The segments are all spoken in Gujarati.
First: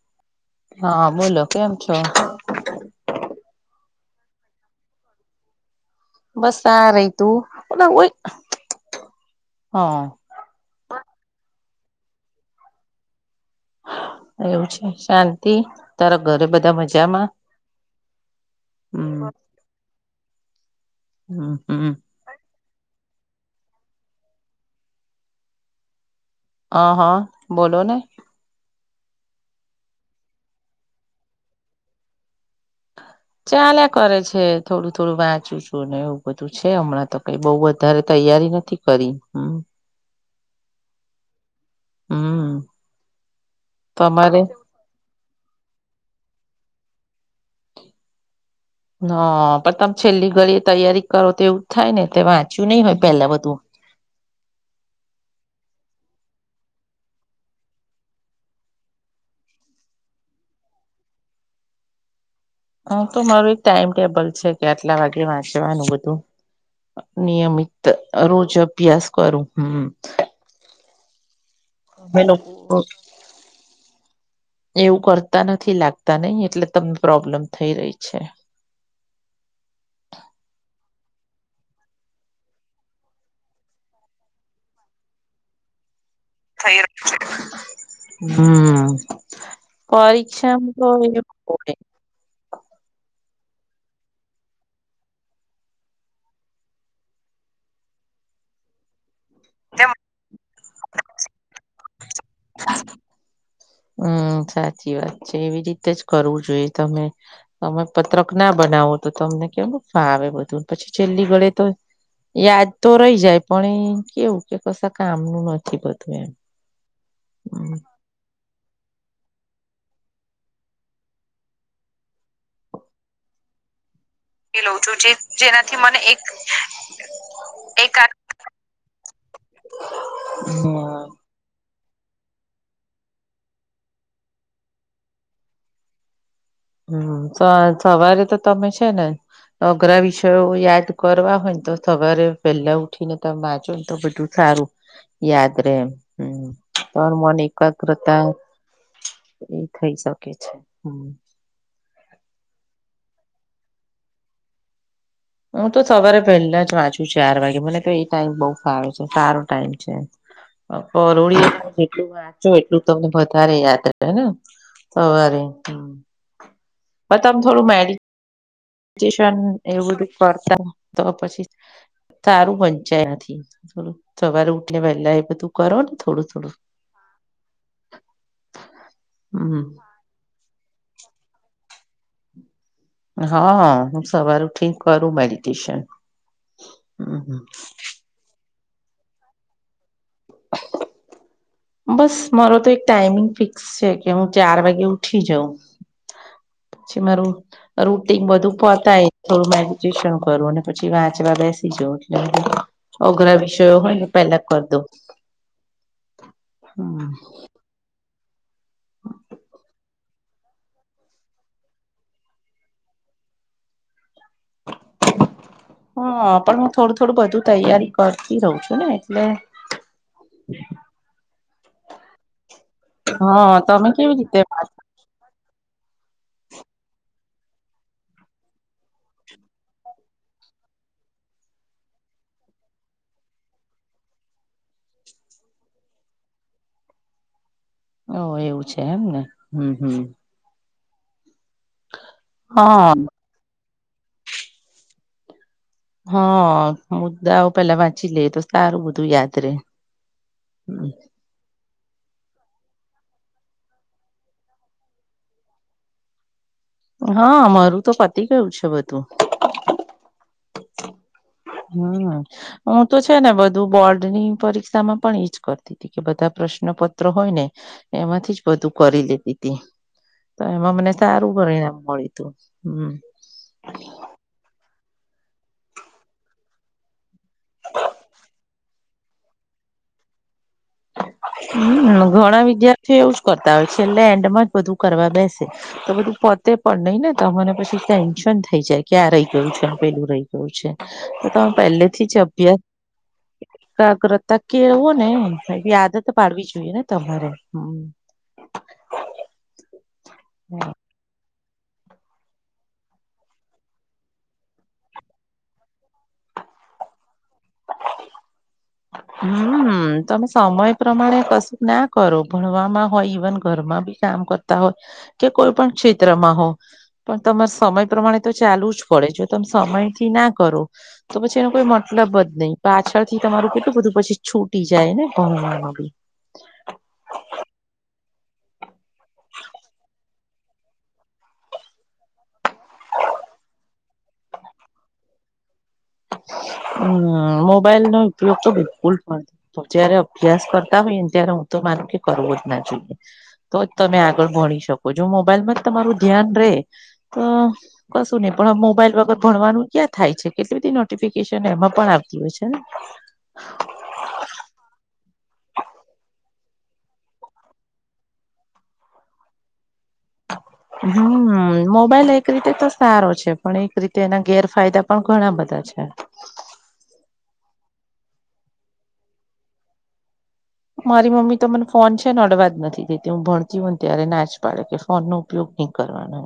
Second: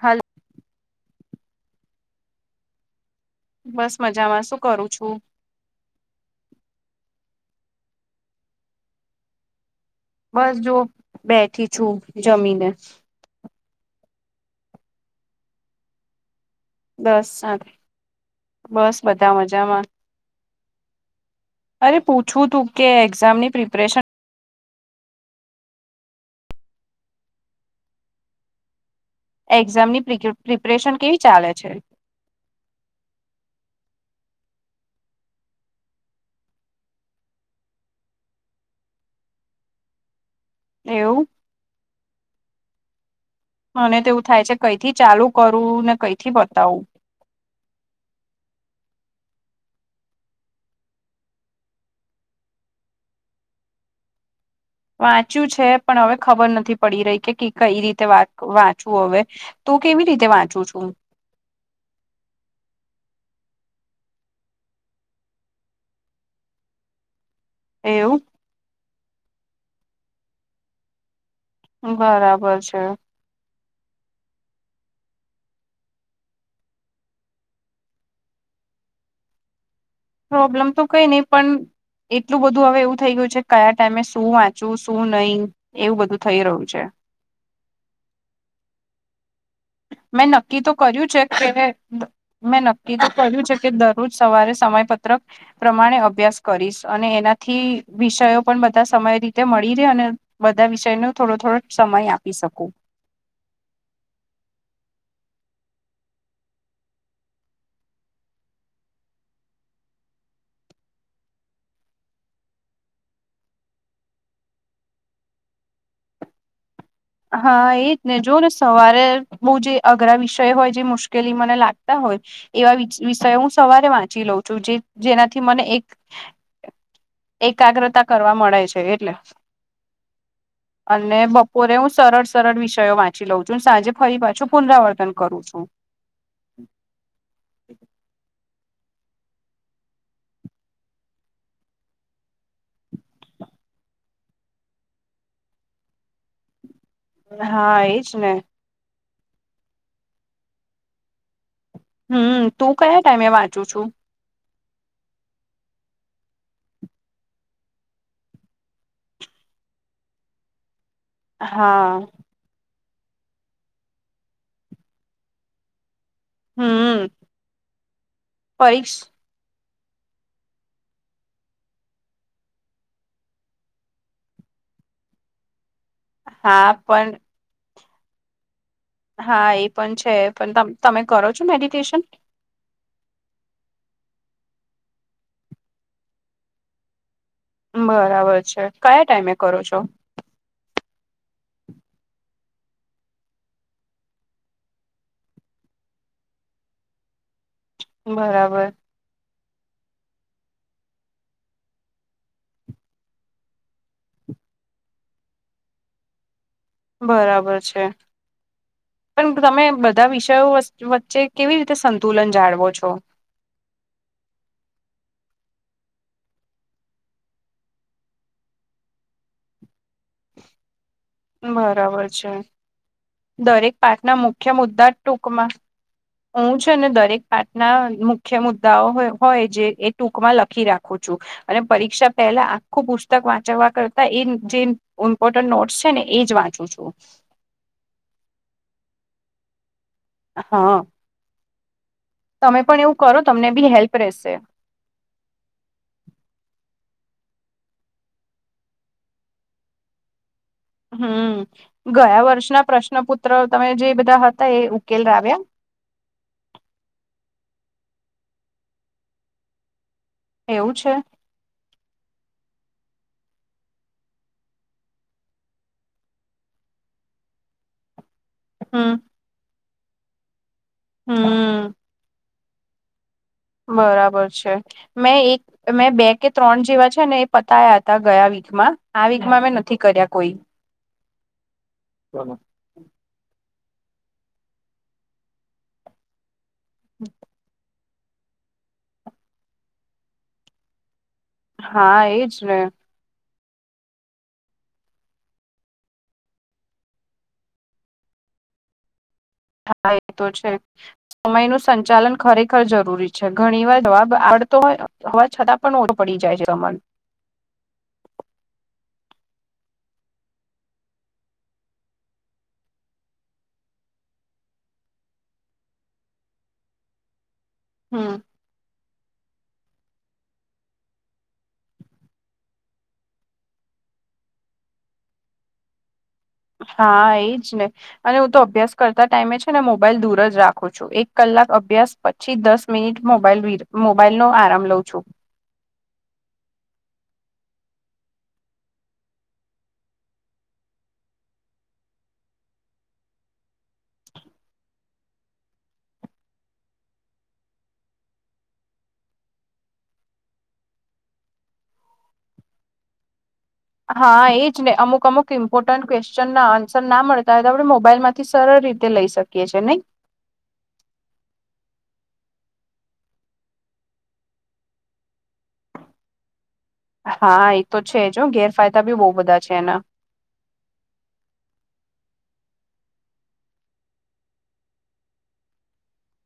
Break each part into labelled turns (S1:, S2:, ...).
S1: હલો
S2: હા બોલો કેમ છો?
S1: બસ મજામાં શું કરું છું?
S2: બસ રા રહી તૂ [unintelligible] હ
S1: બસ જો બેઠી છું જમીને
S2: એવું છે શાંતિ તારા ઘરે બધા મજામાં?
S1: બસ શાંતિ બસ બધા મજામાં
S2: હા.
S1: અરે પૂછવું તું કે એક્ઝામની પ્રિપરેશન
S2: હ હા બોલો ને.
S1: એક્ઝામની પ્રિપરેશન કેવી ચાલે છે?
S2: ચાલેયા કરે છે થોડું થોડું વાંચું છું એવું બધું છે હમણાં તો કઈ બઉ વધારે તૈયારી નથી. કરી હમ.
S1: એવું?
S2: હમ.
S1: મને તો એવું
S2: તમારે
S1: થાય છે કઈથી ચાલુ કરવું ને કઈથી પતાવું.
S2: હ પણ તમે છેલ્લી ઘડી તૈયારી કરો તો એવું થાય ને તે વાંચ્યું નહી હોય પેલા બધું.
S1: વાંચ્યું છે પણ હવે ખબર નથી પડી રહી કે કઈ રીતે વાંચવું હવે. તું કેવી રીતે વાંચું છું?
S2: હા તો મારું એક ટાઈમ ટેબલ છે કે આટલા વાગે વાંચવાનું બધું, નિયમિત.
S1: એવું
S2: રોજ અભ્યાસ કરું હમ.
S1: બરાબર
S2: લોકો
S1: છે
S2: એવું કરતા નથી લાગતાને એટલે તમને પ્રોબ્લેમ થઈ રહી છે.
S1: પ્રોબ્લેમ તો કઈ નહી પણ એટલું બધું હવે એવું થઇ ગયું છે કયા ટાઈમે શું વાંચવું શું નહી એવું બધું થઈ રહ્યું છે.
S2: હમ,
S1: મેં નક્કી તો કર્યું
S2: પરીક્ષામાં
S1: છે કે
S2: તો એ
S1: મેં નક્કી તો કર્યું છે કે દરરોજ સવારે સમયપત્રક પ્રમાણે અભ્યાસ કરીશ અને એનાથી વિષયો પણ બધા સમય રી તે મળી રહેે અને બધા વિષયને થોડો થોડો સમય આપી શકું.
S2: હમ સાચી વાત છે એવી રીતે જ કરવું જોઈએ તમે તમે પત્રકના બનાવો તો તમને કેમ ફાવે બધું પછી છેલ્લી ઘડીએ તો યાદ તો રહી જાય પણ એ કેવું કે કશા કામનું નથી બધું એમ.
S1: હા એજ ને જો સવારે બહુ જે અઘરા વિષય હોય જે મુશ્કેલી મને લાગતા હોય. એવા વિષયો હું સવારે વાંચી લઉં છું. જેનાથી મને એક એકાગ્રતા કરવા મળે છે એટલે,
S2: હમ.
S1: અને બપોરે હું સરળ સરળ વિષયો વાંચી લઉં છું સાંજે ફરી પાછું પુનરાવર્તન કરું છું.
S2: હમ સવારે તો તમે છે ને? અઘરા વિષયો યાદ કરવા હોય ને તો સવારે પેલા ઉઠી ને તમે વાજો ને તો બધું. સારું, યાદ રે એમ હમ તો મન
S1: હા એજ
S2: એકાગ્રતા
S1: ને
S2: એ થઇ શકે છે હમ.
S1: હમ તું કયા ટાઈમે વાંચુ છુ?
S2: હું તો સવારે પહેલા જ વાંચુ ચાર વાગે મને તો એ ટાઈમ બઉ સારો છે સારો ટાઈમ છે.
S1: હ [inaudible]
S2: પડીટ [unintelligible] જો એટલું તમને વધારે યાદ રહેેને સવારે. બ તમ થોડું મેડી
S1: પસ [unintelligible]
S2: એવું બધું કરતા તો પછી તારું વંચાય નથી થો, સવારે ઉઠને પહેલા એ બધું કરો ને. થોડું થોડું
S1: હા પણ હા એ
S2: હમ
S1: પણ છે પણ તમે કરો છો મેડિટેશન?
S2: હા હું સવાર ઉઠીક કરું મેડિટેશન હ.
S1: બરાબર છે કયા ટાઈમે કરો છો?
S2: [inaudible] બસ મારો તો એક ટાઈમિંગ ફિક્સ છે કે હું ચાર વાગે ઉઠી જાઉં. પછી મારું રૂટન બધું
S1: બરાબર
S2: પતાય થોડું મેડિટેશન કરું અને પછી વાંચવા બેસી જવ એટલે. ઓઘરા વિષયો હોય ને પહેલા કર દો.
S1: બરાબર છે. પણ તમે બધા વિષયો વચ્ચે કેવી રીતે સંતુલન જાળવો છો?
S2: હા પણ હું થોડું થોડું બધું તૈયારી કરતી રહઉ છું ને એટલે
S1: બરાબર છે,
S2: હા
S1: દરેક
S2: તમે
S1: પાક
S2: કેવી
S1: ના
S2: રીતે
S1: મુખ્ય
S2: વાત
S1: મુદ્દા જ ટૂંકમાં. હું છે ને દરેક આટના મુખ્ય મુદ્દાઓ હોય જે એ ટૂંકમાં લખી રાખું છું. અને પરીક્ષા પહેલા આખું પુસ્તક વાંચવા કરતા એ જે ઇમ્પોર્ટન્ટ નોટસ છે ને એજ વાંચ. છ [unintelligible]
S2: ઓ એવું છે એમ ને હમ હમ.
S1: હા. તમે પણ
S2: હા
S1: એવું કરો તમને બી હેલ્પ રહેશે.
S2: હ, મુદ્દા આવ પેલા વાંચી લે તો સારું બધું યાદ રે.
S1: હમ, ગયા વર્ષના પ્રશ્ન પુત્ર તમે જે બધા હતા એ ઉકેલ ર આવ્યા?
S2: હા મારું તો પતિ ગયું છે બધું.
S1: એવું છે?
S2: હમ હું તો છે ને બધું બોર્ડ ની પરીક્ષા માં પણ જ કરતી. કે બધા પ્રશ્ન પત્ર હોય ને, એમાંથી જ બધું
S1: હમ
S2: કરી લેધી તી, તો એમાં મને સારું
S1: હમ
S2: પરિણામ મળ્યું તું હમ.
S1: બરાબર છે, મેં એક મેં બે કે ત્રણ જેવા છે ને. પતાયા હતા ગયા વીકમાં આ વીકમાં મેં નથી કર્યા કોઈ.
S2: હ ઘણા વિદ્યાર્ એવું જ કરતા હોય છે એટલે એન્ડમાં જ બધું કરવા બેસે, તો બધું પો તે પણ નહી ને તો મને પછી ટેન્શન થઈ જાય ક્યાં રહી ગયું છે આપેલું રહી. શું છે તો તમે
S1: હા
S2: પહેલેથી જ
S1: એજ ને
S2: અભ્યાસ એકાગ્રતા કેળવું ને યાદ તો પાડવી જોઈએ ને તમારે હમ.
S1: હા એ તો છે. સમય નું સંચાલન ખરેખર જરૂરી છે ઘણી વાર જવાબ આવડતો હોય. હવા છતાં પણ ઓર પડી જાય છે રમણ.
S2: હમ તમે સમય પ્રમાણે કશું ના કરો ભણવામાં હોય ઈવન ઘરમાં બી. કામ કરતા હોય, કે કોઈ પણ ક્ષેત્રમાં હો, પણ તમા સમય પ્રમાણે
S1: હમ.
S2: તો ચાલુ જ પડે જો તમે સમય થી ના કરો. તો પછી એનો કોઈ મતલબ જ નહીં પાછળથી તમારું કેટું બધું પછી છૂટી જાય ને ભમવામાંમાં બી.
S1: હા એજ ને, અને હું તો અભ્યાસ કરતા ટાઈમે છે ને મોબાઈલ દૂર જ રાખું છું. એક કલાક અભ્યાસ પછી દસ મિનિટ મોબાઈલ મોબાઈલ નો આરામ લઉં છું.
S2: હમ, મબાઈલ ન ઉપયોગ તો બહુલ થ. તો જયારે અભ્યાસ કરતા હોઈ ને ત્યારે હું તો માનું કે કરવું જ ના જોઈએ. તો જ તમે આગળ ભણી શકો જો મોબાઈલમાં જ તમારું ધ્યાન રે તો કશું નહીિ પણ મોબાઈલ વગર ભણવાનું ક્યાં થાય છે કેટલી બધી નો નોફિકેશન એમાં પણ આવતી હોય છે.
S1: હા એ જ ને અમુક અમુક ઇમ્પોર્ટન્ટ ક્વેશ્ચન ના આન્સર ના મળતા હોય તો આપણે મોબાઈલ માંથી સરળ રીતે લઈ શકીએ. કે છે નહી. [inaudible]
S2: હમ મોબાઈલ એક રીતે તો સારો છે પણ એક રીતે એના ગેરફાયદા પણ ઘણા બધા છે.
S1: હા એ તો છે જો ગેરફાયદા બી બહુ બધા છે એના.
S2: મારી મમ્મી તો મને ફોન છે ને અડવા જ નથી દેતી હું ભણતી હોય ને ત્યારે નાચ પાડે કે ફોનનુ ઉપયોગ નહી કરવાનો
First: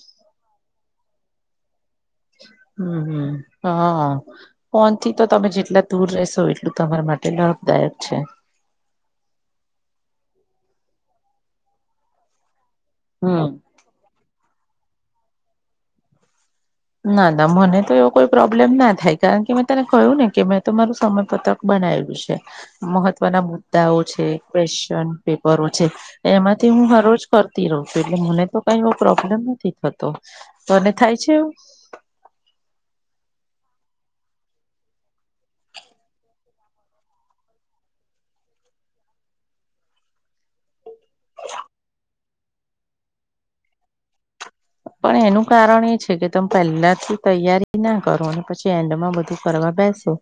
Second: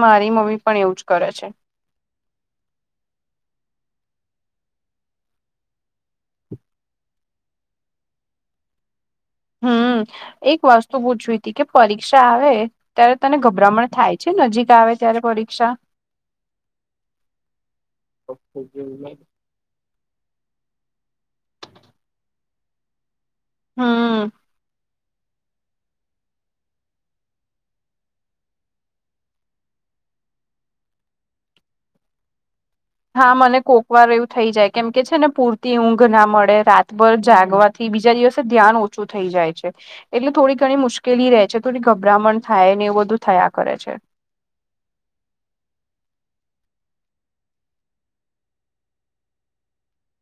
S1: મારી મમ્મી પણ એવું જ કરે છે.
S2: હમ હમ હા ફનથી તો તમે જેટલા દૂર રહેશો એટલું તમારા માટે લાભદાયક છે.
S1: હમ એક વાસ્તુ પૂછવી હતી કે પરીક્ષા આવે ત્યારે તને
S2: હમ
S1: ગભરામણ થાય. છે નજીક આવે ત્યારે પરીક્ષા
S2: ના ના મને તો એવો કોઈ પ્રોબ્લેમ ના થાય કારણ કે તને કહ્યું ને કે મેં તમારું સમયપત્રક બનાવ્યું છે. ના મુદ્દાઓ છે
S1: હમ
S2: ક્વેશ્ચન પેપરો છે. એમાંથી હું હર રોજ કરતી રહઉ છું એટલે મને તો કઈ એવો પ્રોબ્લેમ નથી થતો. કોને થાય છેું.
S1: હા મને કોકવાર એવું થઇ જાય કેમ કે છે ને પૂરતી ઊંઘ ના મળે રાતભર જાગવા થી બીજા દિવસે ધ્યાન ઓછું થઈ જાય છે. એટલે થોડી ઘણી મુશ્કેલી રહે છે થોડી ગભરામણ થાય ને એવું બધું થયા કરે છે.
S2: પણ એનું કારણ એ છે કે તમે પહેલાથી તૈયારી ના કરો અને પછી એન્ડમાં બધી. ફ બેસો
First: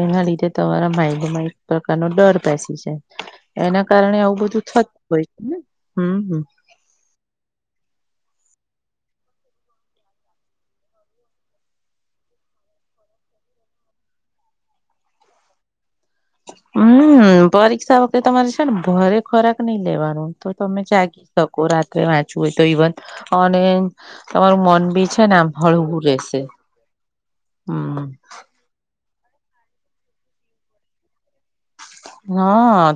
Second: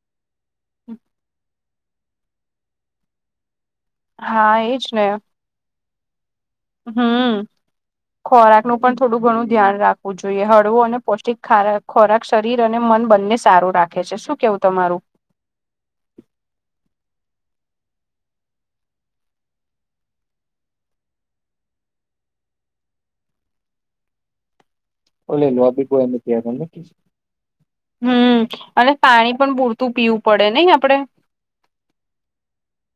S2: એના લીધે તમારા માઇડમાં એક પ્રકારનોો ડર બેસી છે. એના કારણે આવું
S1: હા
S2: બધું થતું હોય છે હમ હ.
S1: હમ્મ ખોરાક નું પણ થોડું ઘણું ધ્યાન રાખવું જોઈએ હળવું અને પૌષ્ટિક ખારક ખોરાક શરીર અને મન બંને સારું રાખે છે શું કેવું તમારુ
S2: હમ પરીક્ષા વખતે તમારે છે ને ભરે ખોરાક નઈ લેવાનું તો તમે જાગી. શકો રાત્રે વાંચવું હોય, તો ઇવન અને તમારું મન બી છે. ને આમ
S1: લઈ લો બી
S2: હળવું
S1: કોઈકી
S2: રહેશે હમ
S1: હ. પાણી પણ પૂરતું પીવું પડે નહીિ આપડે
S2: હ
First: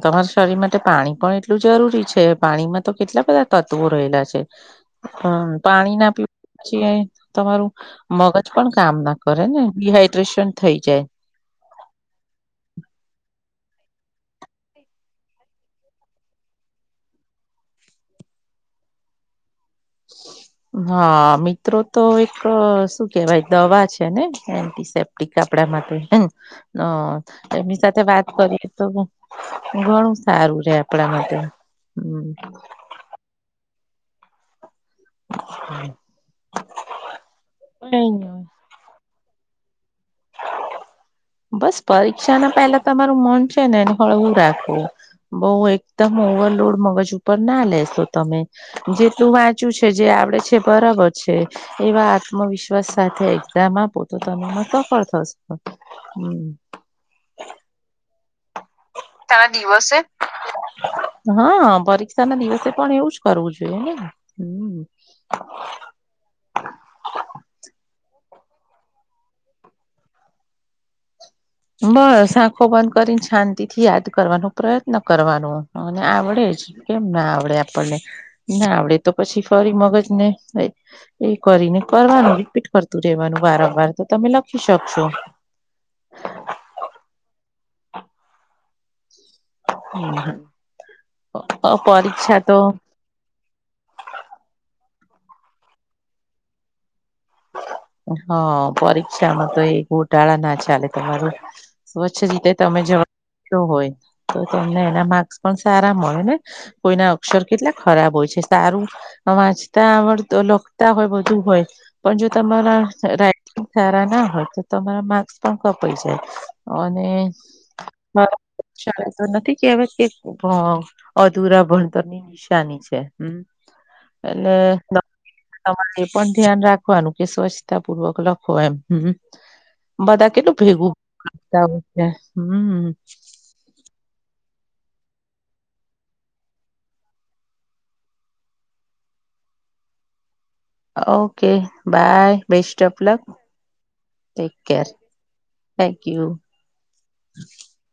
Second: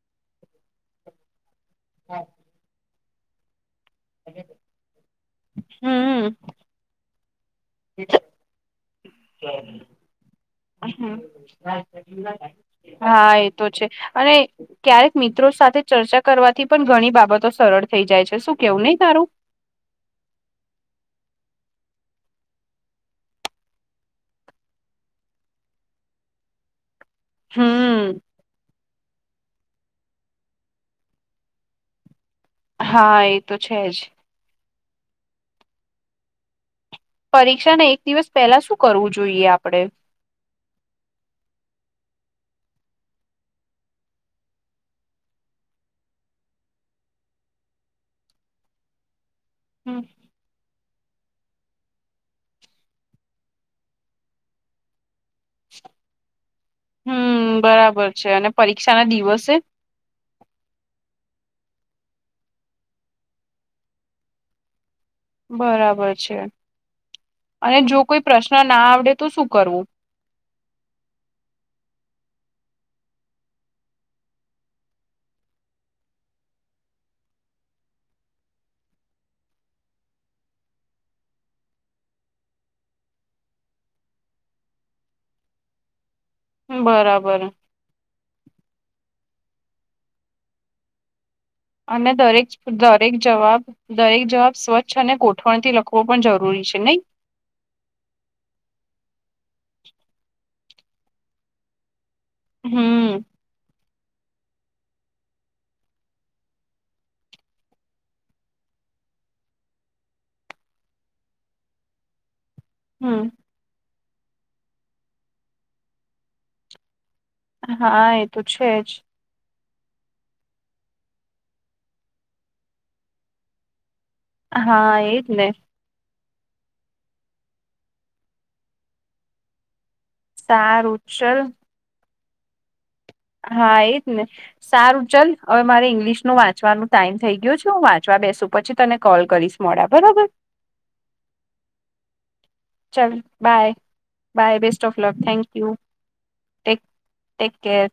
S2: તમારા શરીર માટે પાણી પણ એટલું જરૂરી છે પાણીમાં તો કેટલા બધા. તત્વો રહેલા છે, હમ પાણી ના
S1: હમ
S2: પીવા પી તમારું. મગજ પણ કામ ના કરે ને ડડીહાઈડ્રેશન થઈ જાય.
S1: હા એતો છે, અને. ક્યારેક મિત્રો સાથે ચર્ચા કરવાથી પણ ઘણી બાબતો સરળ થઈ જાય છે શું કેવું નહી, તારુ [inaudible]
S2: હા મિત્રો તો એક શું કેહેવાય દવા છેને એન્ટીસેપ્ટ કપડા માટે હ એમની સાથે
S1: હમ
S2: વાત કરીએ તો ઘણું સારું રે આપણા માટે હમ
S1: હા એ તો છે જ
S2: હમ્મ
S1: પરીક્ષા ને એક દિવસ પેલા શું કરવું જોઈએ આપણેે
S2: બસ પરીક્ષા ના પહેલા તમારું મન છે ને એ હળવું રાખવું બઉ એકદમ ઓવરલોડ મગજ ઉપર ના લેશો, તમે જે તું વા ચું છે જે આપડે છે બરાબર છે એવા આત્મવિશ્વાસ સાથે એક્ઝામમાં પોતે તમેમાં સફળ થશે
S1: હ
S2: હમ્મ
S1: હમ્મ બરાબર છે અને પરીક્ષા ના
S2: તાર દિવસે હા પરીક્ષા ના દિવસે પણ એવું જ કરવું જોઈએ. હમ
S1: બરાબર છે. અને જો કોઈ પ્રશ્ન ના આવડે તો શું કરવુ
S2: બસ આંખો બંધ કરીને શાંતિ થી યાદ કરવાનો પ્રયત્ન કરવાનો મને આવડે જ કેમ ના આવડે આપણને ના આવડે તો પછી ફરી મગજ ને એ કરીને કરવાનું રિપીટ કરતું રહેેવાનું વારંવાર તો તમે લખી શકશો
S1: હમ્મ બરાબર અને
S2: પરીક્ષા
S1: દરેક
S2: તો
S1: દરેક જવાબ દરેક જવાબ સ્વચ્છ અને ગોઠવણ થી લખવો પણ જરૂરી છે નહી
S2: હ પરીક્ષામાં તો એ ગોટાળા ના ચાલે તમારું સ્વચ્છ રીતે તમે જવાબ
S1: હમ
S2: આપિયો હોય તો તમને એના માર્ક્સ પણ સારા મળે ને કોઈના અક્ષર કેટલા ખરાબ હોય છે સારું વાંચતા આવડ લખતા હોય બધું હોય પણ જો તમારા
S1: હમ
S2: સારા ના હોય તો તમારા માક્સ પણ કપાઈ જાય અને
S1: હા એ તો છે જ
S2: શાળા તો નથી કેહેવા કે અધુરા ભણતરની નિશાની છે હમ્મ અને
S1: હા એજ ને
S2: [unintelligible] પણ ધ્યાન રાખવાનું કે સ્વચ્છતા પૂર્વક લખો એમ હમ્મ હમ્મ બધા કેટલું ભેગું
S1: સારું ચલ
S2: કરતા હોય છે હમ્મ
S1: હા એ જ ને સારું ચલ હવે મારે ઈંગ્લિશ નું વાંચવાનો ટાઈમ થઈ ગયો છે હું વાંચવા બેસુ પછી તને કોલ કરીશ મોડા બરાબર
S2: ઓકે બાય બેસ્ટ ઓફ
S1: ચાલ
S2: luck
S1: bye
S2: take
S1: bye best
S2: care
S1: of luck thank you
S2: thank you
S1: take take care